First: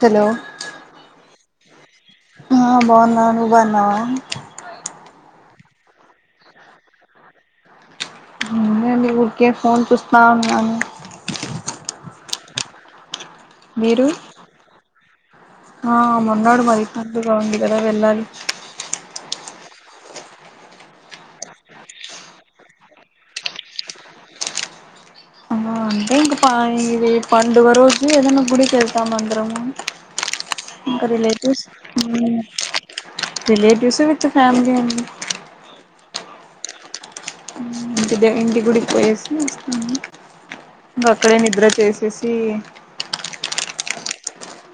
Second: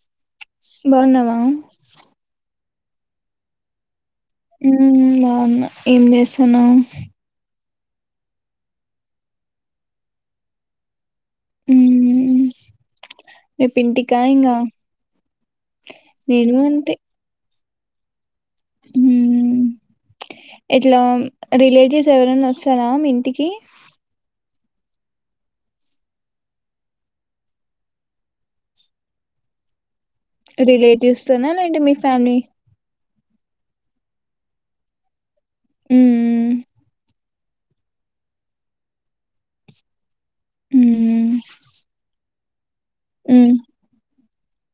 Hello బాన్నవా అ బా ఉన్నా నువ్ బాన్నావా ఉమ్ బావున్న ఎం జెస్తన్నావ్ ఎం లే అండి ఉరికే ఫోన్ చూస్తా ఉన్నాను రేప్ మీరు ఇంటికా ఇంగా ఆ నేను మొన్నాడు మాది అంతే పండుగ ఉంది గాదా వెళ్ళాలి ఊ ఎట్లా రిలేటివ్స్ ఎవరన్నా వస్తారా మీ ఇంటికి ఇంకా ప పండుగ రోజు ఏదైనా గుడికెళ్తమ్ అందరం ఇంకా రిలేటివ్స్ తోనా రెలెటివ్స్ లేదంటే మీ ఉమ్ ఫ్యామిలీ రిలేటివ్స్ విత్ ఫ్యామ్లీ అండి ఉ ఉ ఇంటి దె ఇంటి గుడికి పోయేసి వస్తాము ఇంగ అక్కడే నిద్ర చేసేసి ఉ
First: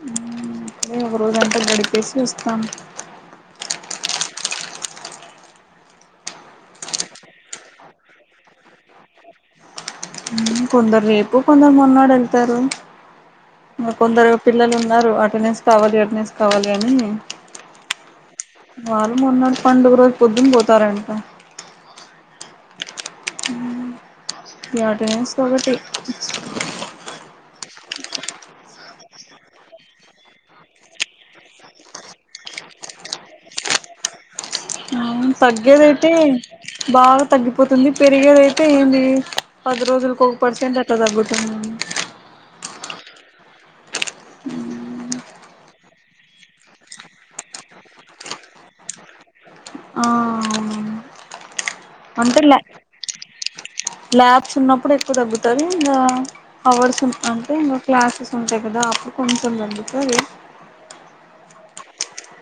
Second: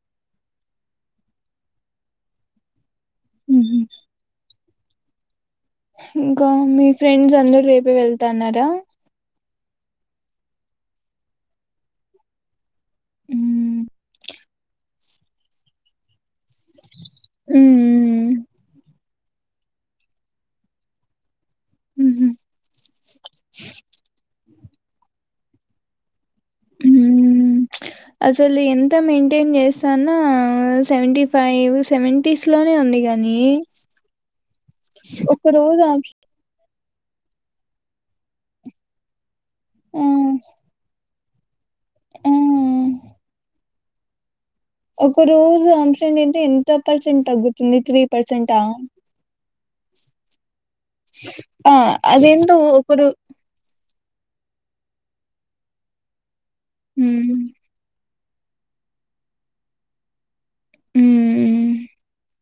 ఉమ్ అట్లే ఒక రోజంతా గడిపేసి వస్తాం ఉహు ఇంకా మీ ఫ్రెండ్స్ అందర్ రేపే వెళ్తన్నారా ఉమ్ కొందర్ రేపు కొందర్ మొన్నడు వెళ్తారు ఉమ్ ఇంగ కొందరు పిల్లలున్నారు అటెండెన్స్ కావాలి అటెండెన్స్ కావాలి అని ఉమ్ వాళ్ మొన్నటి పండుగ రోజ్ పొద్దున్ పోతారంట ఉహు ఇగ అటెండెన్స్ కాబటి ఉమ్ అసలు ఎంత మెయింటైన్ చేస్తాన సెవెంటీ ఫైవ్ సెవెంటీస్ లోనే ఉంది గా నీ ఉమ్ తగ్గేదైతే బాగా తగ్గిపోతుంది పెరిగేది అయితే ఏంది పది ఆ రోజుల్కి ఒక పెర్సెంట్ అట తగ్గుతుంది తా ఆ ఒక రోజు అమ్సెంట్ అయితే ఎంత పర్సెంట్ తగ్గుతుంది త్రీ పర్సెంటా ఆ అవునవును ఆ అంటే అదెంటో ల్యా ఒకరు ల్యాబ్స్ ఉన్నప్పుడు ఎక్కువ తగ్గుతది ఇంకా అవర్స్ హ్మ్ అంటే ఇంక క్లాసెస్ ఉంటయి గదా అప్పుడు కొంచెం తగ్గుతది ఉమ్ ఊ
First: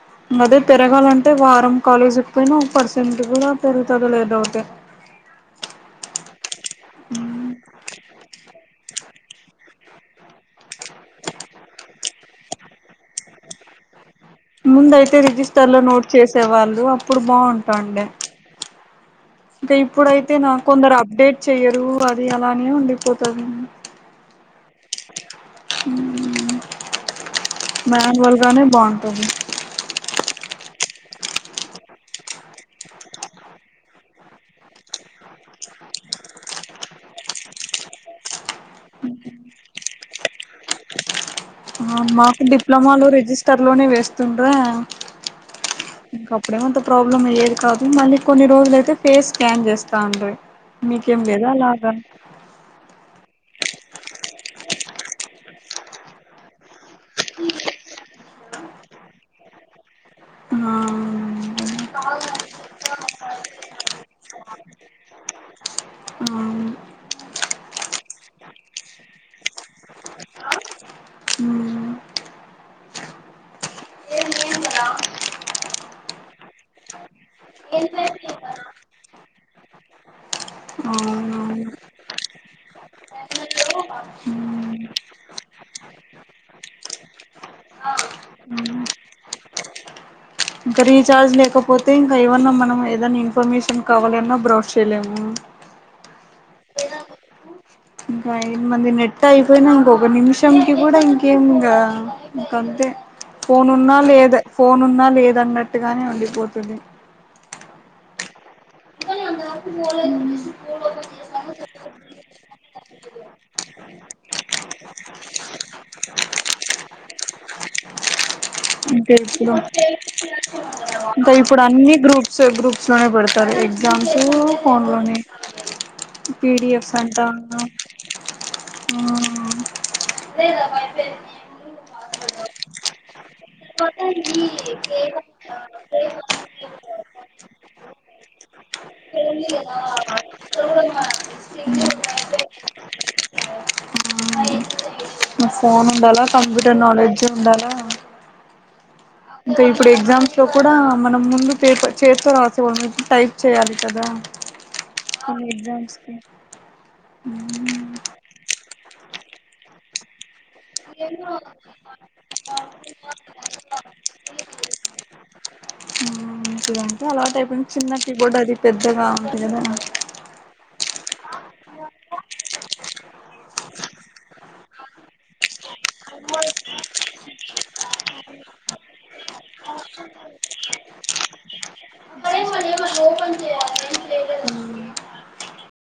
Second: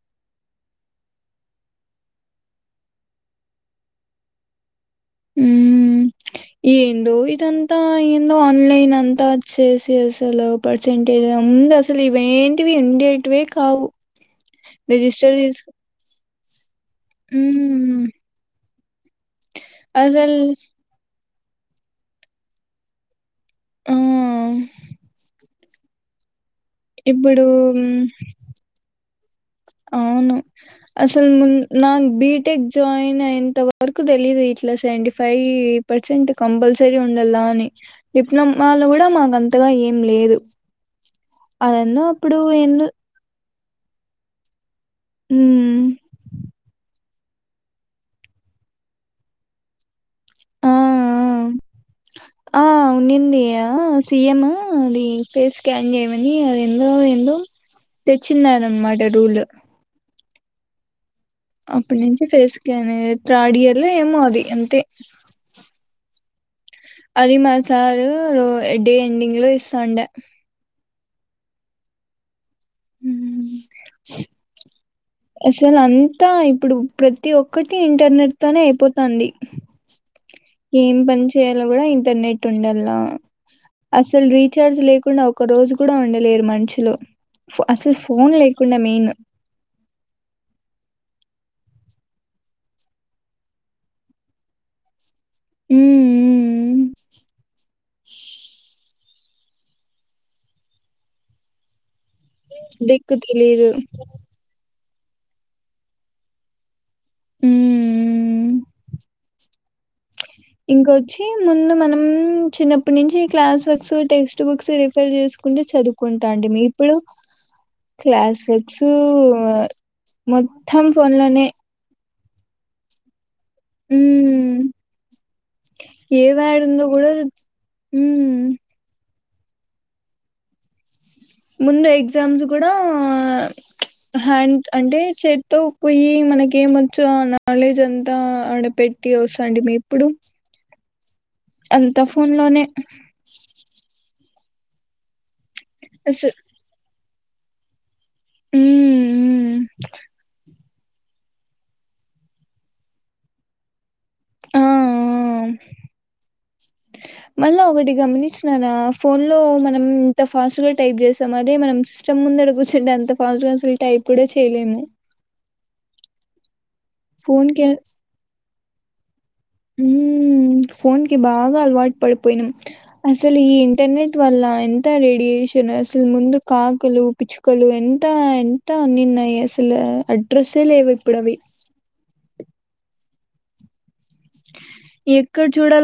అదే పెరగాలంటే వారం కాలేజ్కి పోయినా ఒక పర్సెంట్ గూడా పెరుగుతాదో లేదొ డౌటె ఊ ఏందో ఇదంతా ఏందో ఆన్లైన్ అంతా ఓచేసి అసలు పర్సెంటేజ్ ఇ అందా అసల్ ఇవేంటివీ ఉండేటివే కావు ముందైతే రిజిస్టర్ లో నోట్ చేసే వాళ్ళు అప్పుడు హ్మ్ బాగుంటండె ఇంక ఇప్పుడైతే అసలు నా కొందరు అప్డేట్ చెయ్యరు అది అలానే ఉండిపోతు తది ఆ ఊ ఇప్పుడు మ్యాన్వల్ గానే బాగుంటుంది ఔను అసల్ మున్ నాకు బిటెక్ జాయిన్ అయినంత వరకు తెలీదు ఇట్లా సెవెంటీ ఫైయి ఈ పర్సెంట్ కంపల్సరీ ఉండలా అని డిప్లొమాలో కూడా మాకు అంతగా ఏం లేదు అదన్న ఔన్ అప్పుడు మాకు ఎందు డిప్లొమాలో రిజిస్ తర్లోనే వేస్తున్డ్రా ఉమ్ ఇంక అప్పుడెమంత ప్రాబ్లమ్ అయ్యేది కాదు మళ్ళీ కొన్ని రోజులైతే ఫేస్ స్కాన్ చేస్ తాండ్రి ఆ మీకేం లేద అలాగా యా సీఎము అది ఫేస్ స్కాన్ చేయమని అది ఎందో ఎందో తెచ్చిన్నార్ అనమాట రూలు ఆ అప్పట్నించి ఫేస్కానే థర్డ్ ఇయర్లో ఏమో అది అంతే అవును అది మా సారు డే ఎండింగ్ లో ఇస్తాండె ఊమ్ అసలంత్తా ఇప్పుడు ప్రతి ఒక్కటి ఇంటర్నెట్ తోనే అయిపోతాంది ఏం పని చేయాలో అవును గూడా ఇంటర్నెట్ ఉండలా అసల్ రీచార్జ్ లేకుండా ఒక రోజు కూడా ఉండలేరు మన్షులు ఫ్ అసల్ ఫోన్ లేకుండా మెయిన్ ఇంక రీచార్జ్ లేకపోతే ఇంక ఏమన్నా మనం ఏదైనా ఇన్ఫర్మేషన్ కావాలిన్నా బ్రౌష్ చేయలేము ఉమ్ మయ్ మన్ది నెట్ అయిపోయిందనుకో ఒక నిమిషంకి గూడా ఇంకేం ఇగ ఇకంతే దిక్కు ఫోన్ తెలీదు ఉన్న లేదె ఫోన్ ఉన్నా లేదన్నట్టుగానే ఉండిపోతది ఊమ్ ఇంకొచ్చి ముందు మనం చిన్నప్పటి నుంచి class works text books refer జే చెస్కుంటు చదుకుంటాటిమి ఇప్పుడు క్లాస్ వ అంతే ఇప్పుడు ఫోన్ ఇంక లోనే ఇపుడు అన్ని గ్రూప్సు గ్రూప్స్ లోనే పెడ్ టరు ఎగ్జామ్స్ సు ఉమ్ ఫోన్ లోనే ఏ యాడ్ ఉందో పిడిఎఫ్స్ కూడా అంట ఉమ్ ఆహా ముందు ఎగ్జామ్స్ గూడా హ్యాండ్ అంటే చేతో పోయి మనకి ఏమొచ్చో ఆ నాలెడ్జ్ అంతా ఆడ పెట్టి ఒస్సాంటిమి ఇప్పుడు అంత ఫోన్ లోనే మీ ఫోన్ అస్ ఉండాలా కంప్యూటర్ నాలెడ్జ్ ఉండాలా మ్మ్ మ్మ్ అంటే ఇప్పుడు ఎగ్జామ్స్ లో కూడా మనం ముందు పేపర్ చేతో రాసే వాళ్ళం టైప్ చేయాలి కదా ఆ ఆ కొన్ని ఎగ్జామ్స్ కి మళ్ళా ఊమ్ ఒకటి గమనించినారా ఫోన్ లో మనం టఫ్ ఫాస్ట్ గా టైప్ చేస్తాం. అది మనం సిస్టం ముందర కూర్చుంటే, అంత ఫాస్ట్ గా అసల్ టైప్ కూడా చేయ్లేము. దంటే అలవాటైపోయింది చిన్న కి బోర్డ్ అది పెద్దగా అతేబనా ఫోన్ కి బాగా అల్వాట్ పడిపోయినాం అసలు ఈ ఇంటర్నెట్ వల్ల ఎంత రేడియేషన్ అసల్ ముందు కాకులు పిచ్చుకలు ఎంత ఎంత అన్నిన్నాయి అసలు అడ్రస్సే లే విప్పుడవి ఎక్కడ్ చూడాల్